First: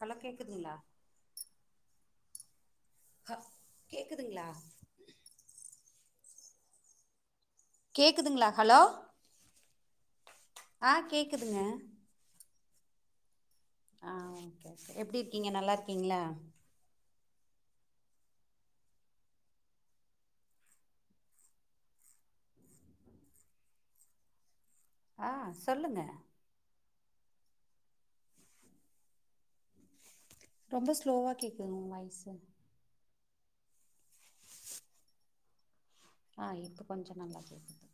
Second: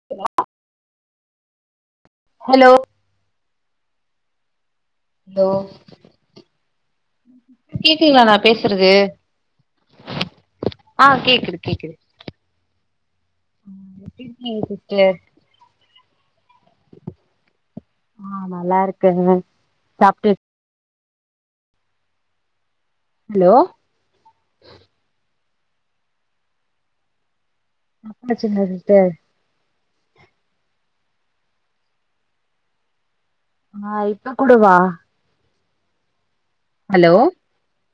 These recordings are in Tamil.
ஹலோ கேக்குதுங்களா ஹலோ ஹ கேக்குதுங்களா ஹலோ கேக்குங்களா நான் கேக்குதுங்களா ஹலோ பேசுறது ஆ கேக்குது கேக்குது எப்டி ஆஹ் இருக்கீங்க சிஸ்டர் எப்படி இருக்கீங்க நல்லா ல்லார்க்கிங்களா ஆ நல்லா இருக்கங்க சாப்ட்டு ஹலோ ஆ சொல்லுங்க சாப்டாச்சுங்ளா சிஸ்டர் ரொம்ப ஸ்லோவா கேக்குது அ இப்ப கூடவா அ இப்ப கொஞ்ச ஹலோ நல்லா கேக்குது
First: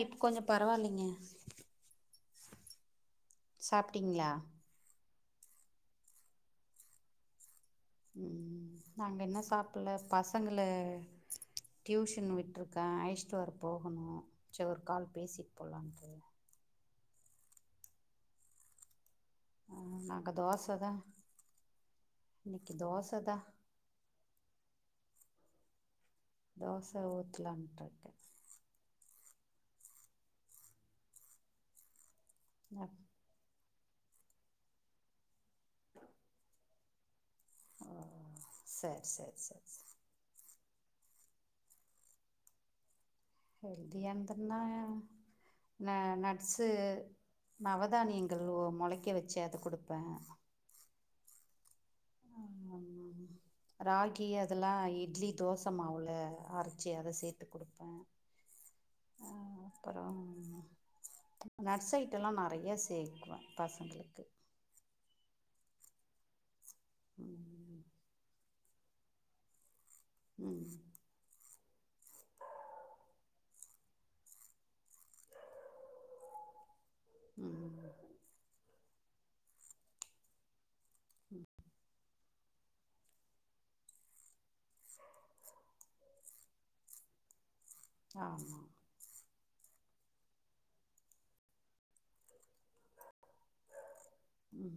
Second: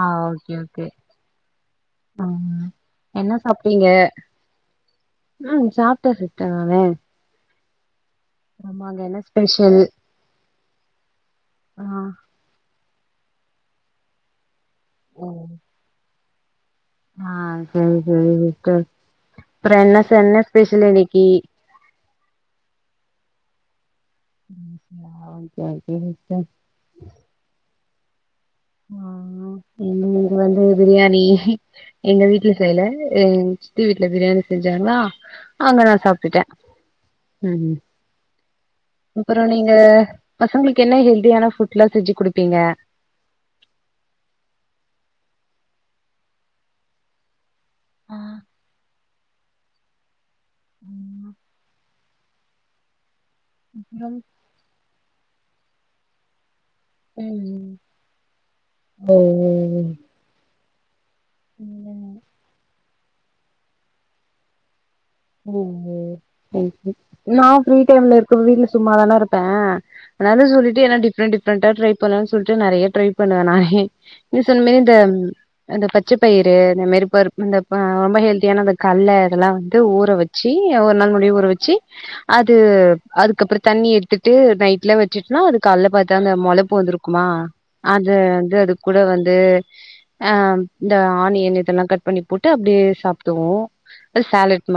ஆ இப்போ கொஞ்சோ ஓகே ஓகே பரவாயில்லைங்க உம் என்ன சாப்ட்டீங்க சாப்ட்டீங்களா அ சாப்ட்ட சிஸ்டர் நானு ம் ஆமா அங்க என்ன நாங்க இன்னு ஸ்பெஷல் சாப்ட்ல பசங்க இல்ல ஆ டியூஷன் விட்டுரு அக்கா அய்ச்சுட்டு வர போகணு சேர் ஒரு கால் பேசிட்டு போலான்ட்டு அ சேரி சேரி சிஸ்டர் ஆ அப்புறோ என்ன சன்ன ஸ்பெஷல் இன்னக்கி இன்னிக்கு தோசதா தோசயா ஓகே ஓகேங்க தோச ஊத்துலான்ட்டு இருக்க அ இன்னும் இங்க வந்து பிரியாணி எங்க வீட்டுல செய்யல எங்க சி தி வீட்டல பிரியாணி செஞ்சாங்ளா அங்க நா சாப்டுட்ட ம் ஓ சரி சரி அப்புறோ சரி நீங்க பசங்ளுக்கு என்ன ஹெல்தியான ஃபுட்லா செஞ்சு குடுப்பீங்க ஹெல்தியான்துன்னா ந நட்ஸு ஆ நவதானியங்கள் ஒ மொளக்க வச் சி அது குடுப்ப ம் அப்புறம் ராகி அதுலா இட் ட்லி தோச மாவுல அர் சி அத சேத்து ம். குடுப்ப அப்பறோ நட்ஸ் ஓ ஐட்டம் லா நறைய சே பசங்ளுக்கு ஒ ஒ நா ஃப்ரீ ம் டைம்ல இருக்க வீட்ல சும்மாதான இருப்ப அதாது ம் சொல்லிட்டு என்ன டிஃப்ரென்ட் டிஃப் டிஃப்ரன்ட்டா ட்ரை பண்ணுவேன் சொல்ட்டு நறைய ட்ரை பண்ணுவே நானே நீ சொன்ன மாரி இந்த இந்த பச்ச பயிறு இந்த மாரி பருப்பு இந்த ம் ரொம்ப ஹெல்தியான கல்ல இதல்லா வந்து து ஊற வச்சு ஒரு நாள் முன் டே ஊற வச்சு அது அதுக்கப்புற தண்ணி எடுத்துட்டு நைட்ல வச்சுட்னா அது கால்ல பாத்தா அந்த மொளப்பு வந்துருக்குமா அது வந்து ஆமாம் அது கூட வந்து அ இந்த ஆனியன் இதல்லா கட் பண்ணி போட்டு அப்டியே சாப்டுவோ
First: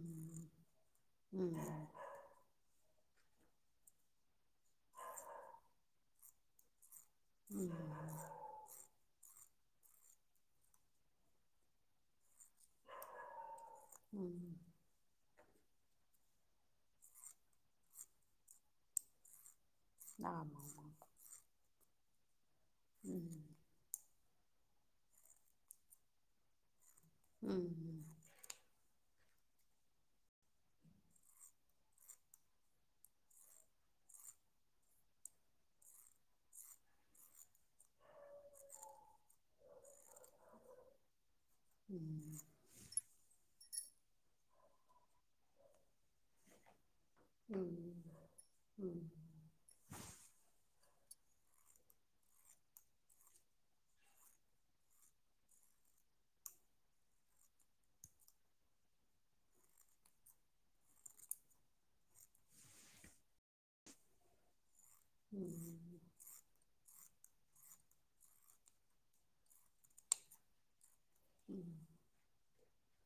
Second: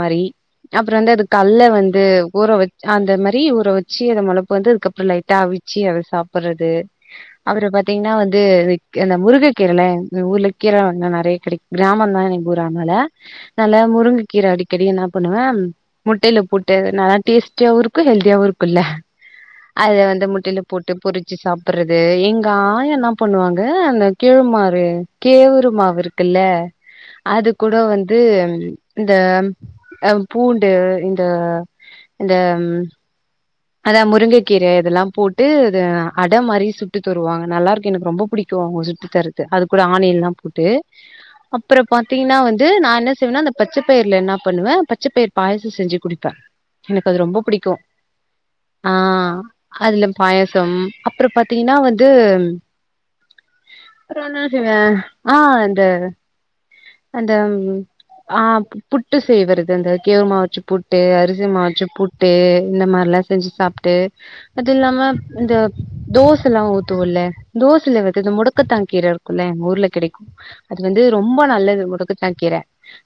மாரி அப்றோ வந்து அது கல்ல வந்து ம் ஊற வச் அந்த மரி ஊற வச்சு அது மொளப்பு வந்து அதுக்கப்புறோ லைட்டா அவிச்சு அத சாப்புற்றது அப்புறோ ம் பாத்தீங்னா வந்து அந்த முருங் கீரலே ஊர்ல கீரளா நா நெறயக் கெடக் கிராமோ தா கூறாமலே நல்ல முருங்கக் கீர ம் அடிக் என்னாப் பண்ணுவ முட்டைய்லப் போட்டு நல்லா டேஸ்டியாவுருக்கு ஹெல்தியாவு இருக்குல்ல அத வந்து ஆமா முட்டைய்ல ஆமா போட்டு பொறிச்சி சாப்புர்றத் து எங் காயா இன்னாப் ம் பண்வாங்க அந்த கிழ்மாரு கேவுரு மாவு இருக்குல்ல அது கூடோ ம் வந்து இந்த அ பூண்டு இந்த இந்த அதா முருங்கக்கீர இதெல்லா போட்டு அது அட மாரி சுட்டு தருவாங்க நல்லாருக்கு எனக் ரொம்ப புடிக்கூ அவுங்க சுட்டு தர்றது அது கூட ஆனியன்லா போட்டு அப்றோ ம் ம் பாத்திங்னா வந்து நா என்ன செய்வனா அந்தப் பச்சப்பயிர்ல என்னா பண்ணுவே பச்சப்பயிர் பாயாசோ செஞ்சி குடிப்பே எனக்கு அது ரொம்ப புடிக்கு ம் ஆ அதுல பாயாசோ அப்றோ பாத்திங்னா வந்து வேற இன்னா செய்வே ஆ அந்த அந்த ஆ புட்டு சேவரது அந்த கேவ்ரு மா வச்சு புட்டு அரிசி மா வச்சு புட்டு இந்த மார்லா செஞ்சி சாப்ட்டு அ துல்லாம ம் இந்த ம் தோசலா ஊத் தோல்ல தோசல வந்து இந்த முடக்கத்தான் கீர ருக்குல்ல எங் ஊர்ல கிடைக்கு வந்து ரொம்ப ம் நல்லது முடக்கத்தான் கீர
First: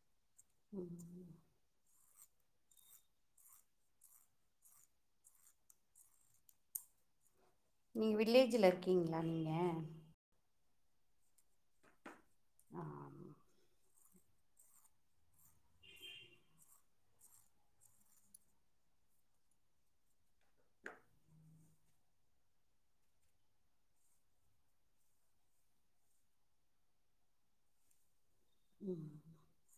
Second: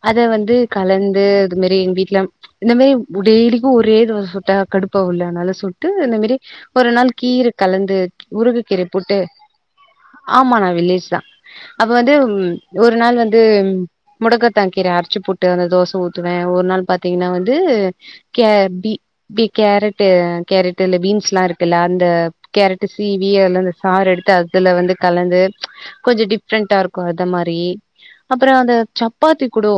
அத வந்து ம் கலந்து அது மேரி எங் வீட்ல இந்த மேரி டெய்லிக்கு ஒரே தோஸ் சுட்டா கடுப் பவுல்ல அனால சுட்டு இந்த மேரி ஒரு நாள் கீர கலந்து நீங்க முருகு வில்லேஜ்ல கீரய போட்டு இருக்கீங்களா நீங்க ஆமா நா வில்லேஜ் தா அப்ப வந்து ந்தும் ஆ ஒரு நாள் வந்து முடக்கத்தா கீர அரச்சி போட்டு அந்த தோச ஊத்துவே ஒரு நாள் பாத்திங்ன்னா வந்து க [unintelligible] கேரட்டு கேரட்டுல்ல பீன்ஸ்லாருக் க்குல்ல அந்த கேரட்டு சீவி அதலேந்து சாறு எடுத்து அதுல வந்து கலந்து கொஞ்சோ டிஃப்ரண்ட்டாருக்கு அத மாரி அப்பற அத ம் சப்பாத்தி குடோ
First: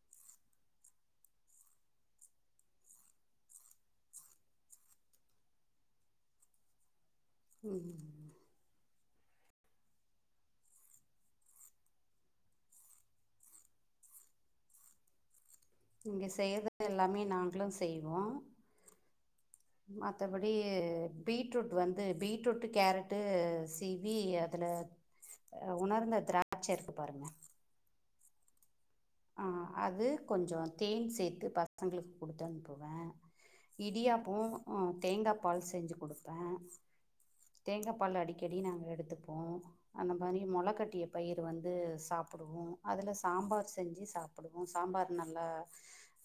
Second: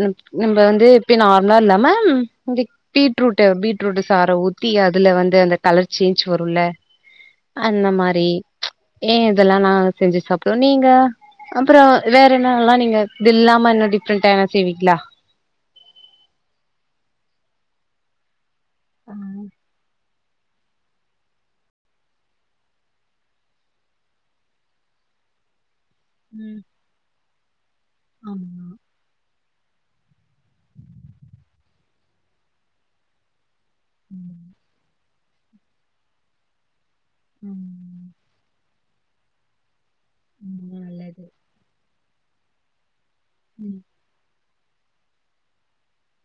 ம் நம்ம வந்து [unintelligible] நார்ம்லா இல்லாம இந்த பீட்ரூட்டு பீட் ரூட்டு சாற ஊத்தி அதுல வந்து அந்த கலர் சேஞ்ச் வருல அந்த ம் மாரி ஏ இதெல்லா நா செஞ்சு சாப்டுவ நீங்க அப்றோ வேற என்னனலா நீங்க இதுல்லாம இன்னு டிஃப்ரெண்டா எதனா செய்வீங்ளா நீங்க செய்றது எல்லாமே நாங்ளு செய்வோ [inaudible] மத்தபடி பீட்ரூட் வந்து பீட்ரூட்டு கேரட்டு சீவி அதுல அ உணர்ந்த ம் திராட்சருக்கு பாருங்க ஆமா ஆ அது கொஞ்சோ தேன் சேத்து பசங்ளுக் குடுத்து அனுப்புவ இடியாப்போ அ தேங்கா பால் செஞ்சு குடுப்ப தேங்கா பால் அடிக்கடி நாங்க எடுத்துப்போ அந்த மாரி மொளக்கட்டிய பயிரு வந்து சாப்புடுவோ அதுலஸ் சாம்பார் சாப்புடுவோ சாம்பார் நல்லா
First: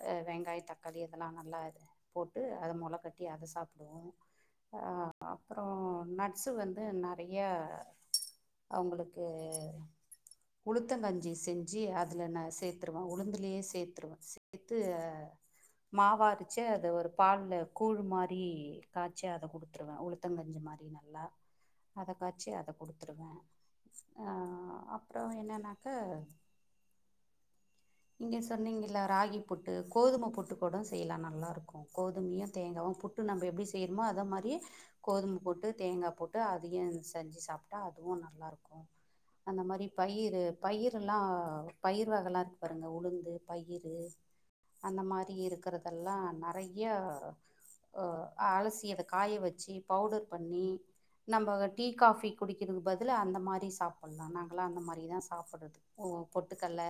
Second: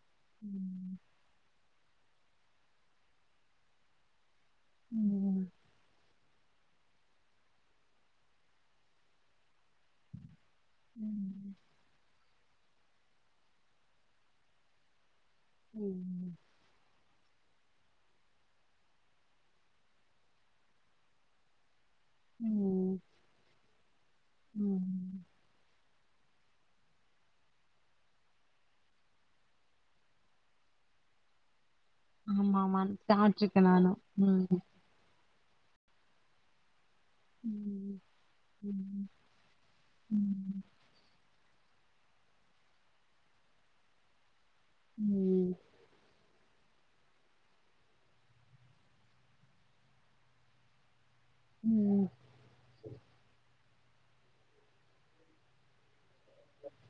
அ வெங்காய் தக்காளி இதெல்லா நல்லா இது போட்டு அத மொளக்கட்டி அத சாப்புடுவோ அ அப்புறோ நட் ஸு வந்து நறையா அவுங்குளுக்கு உளுத்தங்கஞ்சி செஞ்சி அத் அதுல நா சேத்துருவ உளுந்துலியே சேத்துருவ சேத்து அ மாவா அரிச்சி அத ஒரு பால்ல கூழ் மாரி காச்சி அத குடுத்துருவ உளுத்தங்கஞ்சி மாரி நல்லா அத காச்சி அத குடுத்துருவ அ அப்றோ என்னனாக் க நீங்க சொன்னீங்கில்ல ராகி புட்டு கோதும புட்டு கூட செய்லா நல்லாருக் கு கோதுமியு ஆமா ஆமா தேங்காவு புட்டு நம்ப சாப்ட்ருக்கே எப்டி நானு செய்றுமோ அத ம் மாரி கோதும் போட்டு தேங்கா போட்டு அதியு இது ஸ் செஞ்சி சாப்ட்டா அதுவு நல்லாருக்கு அந்த மாரி பயிரு பயிருல்லா பயிர் வகலா இருக்கு பாருங்க உளுந்து பயிரு அந்த மாரி இருக்கிறதெல்லா ந றைய அ அலசி அத காய வச்சி பவ்டர் பண்ணி நம்பக டீ காஃபி குடிக்கிறது பதிலா அந்த மாரி சாப்புல்லா நாங்களா அந்த மாரி தா சாப்புட்றது ஒ துகல்ல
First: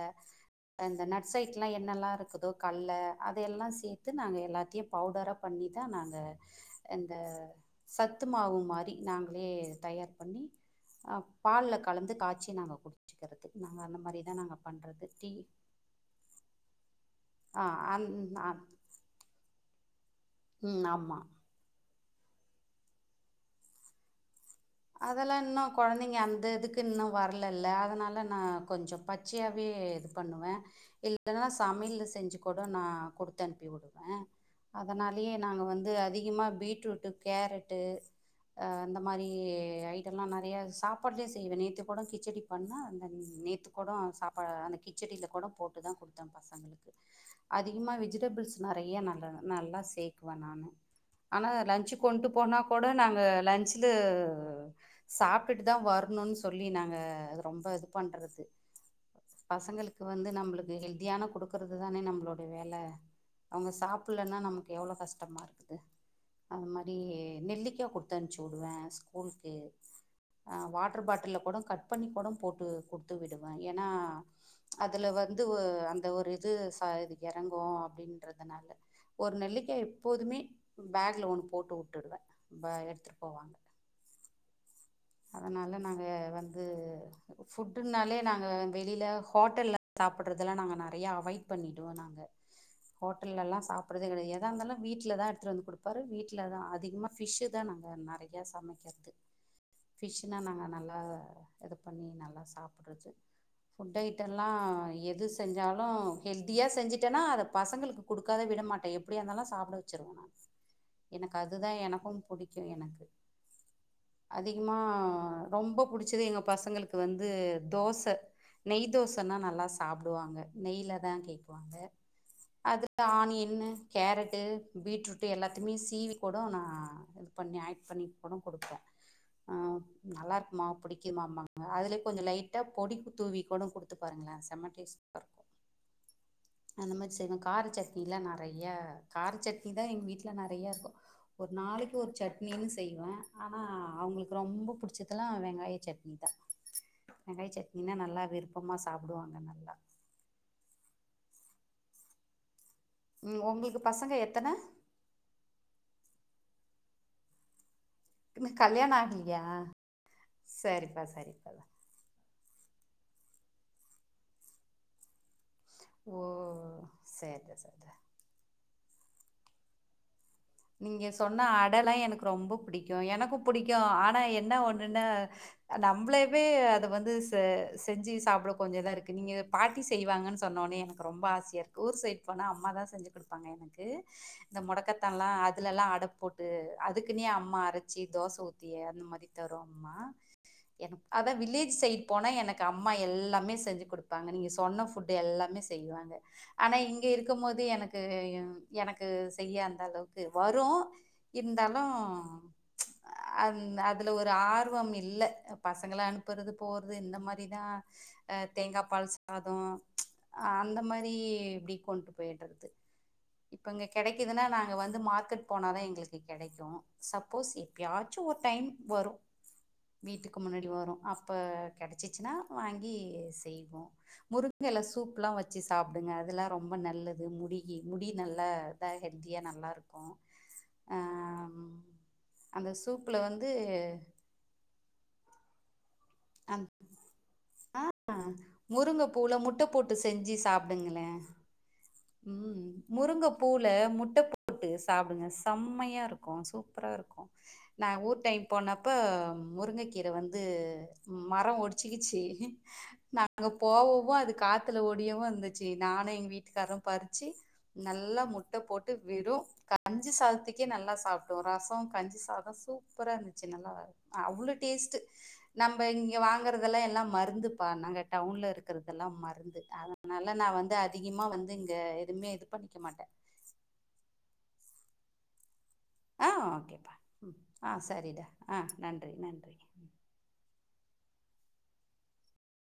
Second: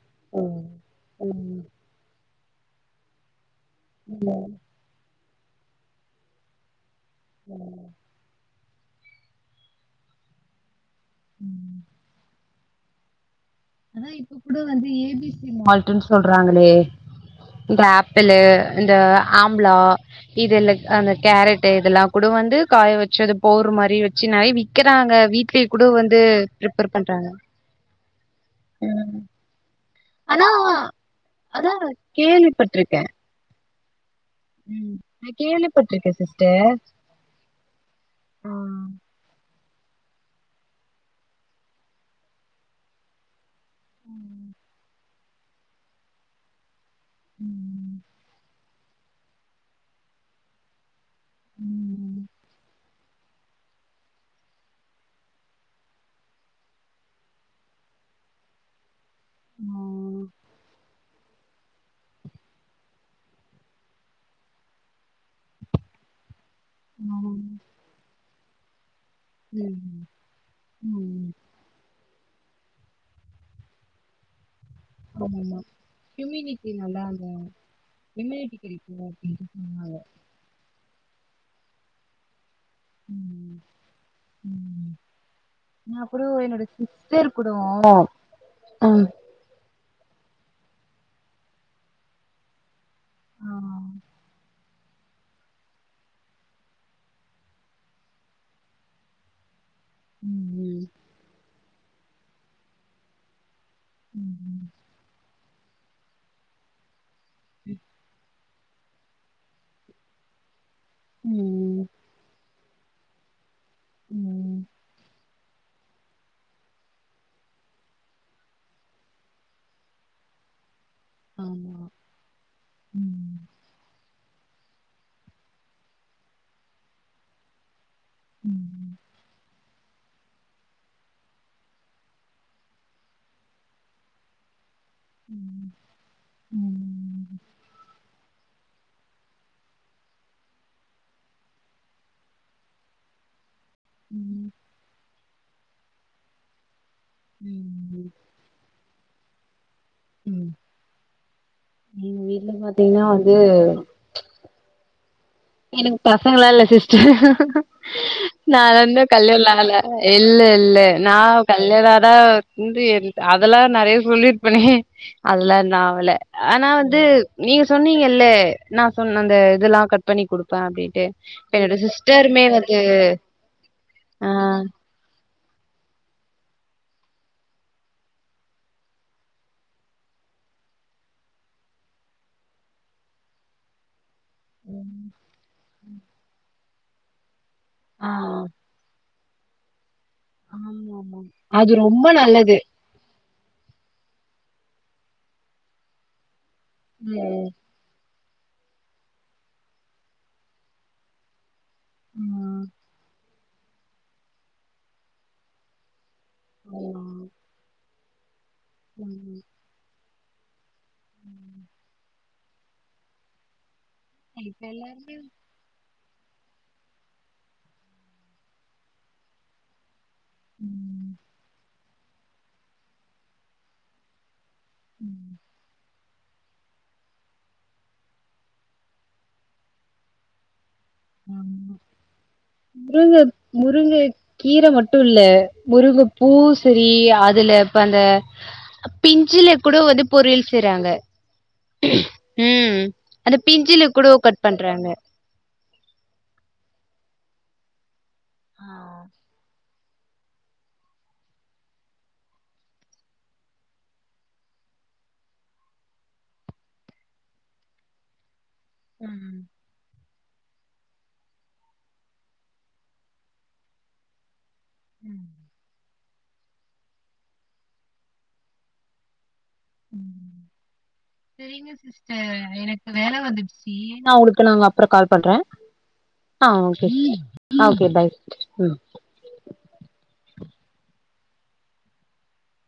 அந்த நட்ஸ்சைட்லா என்னல்லாருக் குதோ கல்ல அத எல்லா ஸ் சேர்த்து நாங்க எல்லாத்தியு பவுடரா பண்ணி தா நாங்க இந்த சத்து மாவு மாரி அப்டி நாங்களே தயார் பண்ணி அ பால்ல கலந்து கா சி நாங்க குடிச்சக்கறது நாங்க அந்த மாரி இப்பக்கூட வந்து ஏ பி சி மால்ட்டுன்னு சொல்றாங்களே ஆ இந்த ஆப்பிளு இந்த ஆம்ப்லா இதெல்லாத் அந்த ஆமாம் கேரட்டு இதெல்லா கூட வந்து காய வச்சது போரு மாரி வச்சு நெறைய விக் க்கிறாங்க அதெல்லா இன்னு வீட்லயே கூட கொழந்தைங்க வந்து அந்த இதுக்கு ப்ரிப்பேர் இன்னு பண்றாங்க வரலல்ல அதனால நா கொஞ்ச பச்சையாவே பண்ணுவே இல்லன்னா சமையல்ல செஞ்சுக்கூட நா கேள்விப்பட்டிருக்கே குடுத்தனுப்பிவுடு வ நா அதனாலயே நாங்க வந்து கேள்விப்பட்டிருக்கே அதிகமா சிஸ்டர் பீட்ரூட்டு் கேரட்டு அ அந்த மாரி யே ஐட்டலா நெறையா சாப்பாட்லயே செய்வே நேத்து கூட கிச்சடி பண்ண அந்த நேத்து கூட சாப்பாடு அந்த கி கிச்சடியில கூட போட்டு தா குடுத்த பசங்களுக்கு அதிகமா வெஜிடபிள்ஸ் நெறையா நல்ல நல் நல்லா சேக்குவ நானு ஆனா லன்ச்சு கொண்ட்டுப்போனா கூட கூட நாங்க லன்ச்சில சாப்பிட்டுதான் வரணும்ன்னனு சொல்லி நாங்க அது ரொம்ப இது பண்றது பசங்களுக்கு வந்து நம்பளுக்கு ஹெல்தியான குடுக்குறது தானே நம்பளோடைய வேல அவங்க சாப்பிட்லன்னா நமக்கு எவ்ளோ கஷ்டமா இருக்குது அத மாரி நெல்லிக்கா குடுத்தன்ச்சு குடுவ ஸ்கூ கூல்க்கு அ வாட்டர் பாட்டில்ல கூடு கட் பண்ணி கூடு போட்டு குடுத்துவிடுவே ஏன்னா அதுல வந்து அந்த ஒரு இது ச இது எறங்கு அப்டின்றதுனால ஒரு நெல்லிக்காய எப்போதுமே பேக்ல ஒன்னு போட்டுவுட்டுடுவ ப எடுத்துட்டு போவாங்க அதனால நாங்க வந்து ஃபுட்டுனாலே நாங்க வெளில ஹோட்டல்ல சாப்புட்றதெல்லா நாங்க நெறயா அவாய்ட் பண்ணிடுவோ நாங்க ஹோட்டல்லலா சாப்புட்றதே கெடையாது எதாருந்தாலு வீட்ல தா எடுத்து வந்து குடுப்பாரு வீட்ல தா அதிகமா ஃபிஷ்ஷு தா நாங்க நெறைய சமைக்க [unintelligible] ஃபிஷ்ஷுனா நாங்க நல்லா எது பண்ணி நல்லா சாப்புட்றது ஃபுட் ஐட்டலா எது செஞ்சாலு ஹெல்தியா செஞ்சி ஞ்ன்னா அத பசங்களுக்கு குடுக் க்காத விட மாட்டே எப்படியாந்தாலு சாப்ட வச்சுருவ நான் எனக்கு அதுதா எனக்கும் புடிக் கு எனக்கு அதிகமா ரொம்ப புடிச்சது எங்க பசங்களுக்கு வந்து தோச, நெய் தோசன்னா நல்லா சாப்புடுவாங்க நெய்ல தா கேக்குவாங்க அதுக்கு ஆனியன்னு, கேரட் ட்டு பீட்ரூட்டு எல்லாத்தையுமே சீவி கூடோ நா இது பண்ணி ஆட் பண்ணி கூடோ குடுப்ப ஆ நல்லாருக்குமா புடிக்கிமாம்மா அதுலே கொஞ்சம் லைட்டா பொடிக்கு தூவி கூட குடுத்து பாருங்களேன் செமட்டேஸ் ர்க்கும் அந்த மாரி செய்வேன் கார சட்னிலாம் நறைய கார சட்னி தான் எங்க வீட்ல நறையா இருக்கும் ஒரு நாளைக்கு ஒரு சட்னி னு ஸ் செய்வேன் ஆனா அவங்களுக்கு ரொம்ப புடிச்சதெல்லா வெங்காய சட்னிதா வெங்காயசட்னினா நல்லா விருப்பமா சாப்புடுவாங்கன்னா [unintelligible] ம் நீ வீட்ல பாத் ம் உங்களுக்கு பசங்க எத்தன எனக்கு பசங்களா இல்ல சிஸ்டர் இன்னு நா கல்யாணோ வந்து ஆகலையா கல்யல்லால இல்ல இல்ல சரிப்பா நா சரிப்பா கல்யாணாதா இந்த இயருண்டு அதல்லா நறையா சொல்லிர்பனே அதெல்லா நாவல ஓ ஆனா வந்து சரிடா நீங்க சரிடா சொன்னீங்கல்ல நா சொன்ன அந்த இதல்லா கட் பண்ணி குடுக் நீங்க சொன்ன அடலா எனக்கு ரொம்ப வந்து புடிக்கு எனக்கு புடிக்கு ஆனா ஆ என்ன ஒண்ணுன்னா அ நம்ளேவே அத வந்து ச செஞ்சு சாப்புட கொஞ்ச இதா இருக்கு நீங்க பாட்டி செய்வாங்கன்னு சொன்னோனே எனக்கு ரொம்ப ஆசையா இருக்கு ஊர் சைட் போனா அம்மா தான் செஞ்சு குடுப்பாங்க எனக்கு இந்த மொடக்கத்தா அதுலல்லா அட போட்டு அதுக்குனே அம் மறச்சி தோச ஊத்தி அந்த மாரி தரோம்மா எனக் அத்தா வில்லேஜ் சைட் போனா எனக்கு அம்மா எல்லா மே செஞ்சு குடுப்பாங்க நீங்க சொன்ன ஃபுட் எல்லாமே செய்வாங்க ஆனா இங்க இருக்கும் போது எனக்கு ம் எனக்கு செய்ய அந்தளவு க்கு வரு இருந்தாலு ம் அந் அதுல ஒரு ஆர்வம் இல்ல பசங்கள அனுப் ப்பறது போறது இந்த மாரிதா ஆ தேங்காப் பால் சாதோ ஆ அந்த மாரி இப்பிடி கொண்டு போயிடறது இப்ப இங்க கெடைக்குதுன்னா நாங்க வந் மார்க்கெட் போனா தா எங்குளுக் க்கு கெடைக்கு சப்போஸ் எப்பயாச்சு ஒரு டைம் வரு வீட்டுக்கு முன்னாடி வரு அப்ப கெடைச்சிச்சுன்னா வாங்கி செய்வோ முருங் ங்க எல சூப்லா வச்சு சாப் ப்புடுங்க அதெல்லா ரொம்ப நல்லது முடிக்கு முடி நல்லா இதா ஹெல்த்தியா நல்லாருக் க்கு முருங்க சூப்பில் வந்து முருங்கை கீர மட்டு இல்ல முருங்க பூ அந் சரி அதுல இப்ப அந்த முருங்கை பூவில் பிஞ்சில முட்டை கூட போட்டு வந்து செஞ்சு பொரியல் செய்றாங்க சாப்பிடுங்களேன் ம் முருங்கை அந்த பூவில் பிஞ்சில கூட முட்டை கட் பண்றாங்க கு சூப்பரா இருக்கு நா ஊர் டைம் போனப்ப முருங்கைக்கு கீர வந்து மர ஒடிச்சுக்கிச்சு நாங்க போகவு அது காத்துல ஒடியவு இருந்துச்சு நானு எங்க வீட்டுக்காரு பறிச்சு நல்லா மு ட்ட போட்டு வெரு கண் கஞ்சி சாதத்துக்கே நல்லா சாப்ட்டோ ரச கஞ்சி சாத சூப்பரா இருந்துச்சு நல்லா அவ்ளு டேஸ்ட்டு இப்ப இங்க வாங்கறது எல்லா மருந்துப்பா நாங்க டவுன்ல இருக்கறதெல்லா மருந் து அதனால நா வந்து அதிகமா வந்து இங்க எதுவுமே இது பண்ணிக்க மாட்டே அப்புற கால் பண்றே ஆ ஓகேப்பா ம் ஆ ஓகே பாய் சரிடா சிஸ்டர் ஆ ம் நன்றி நன்றி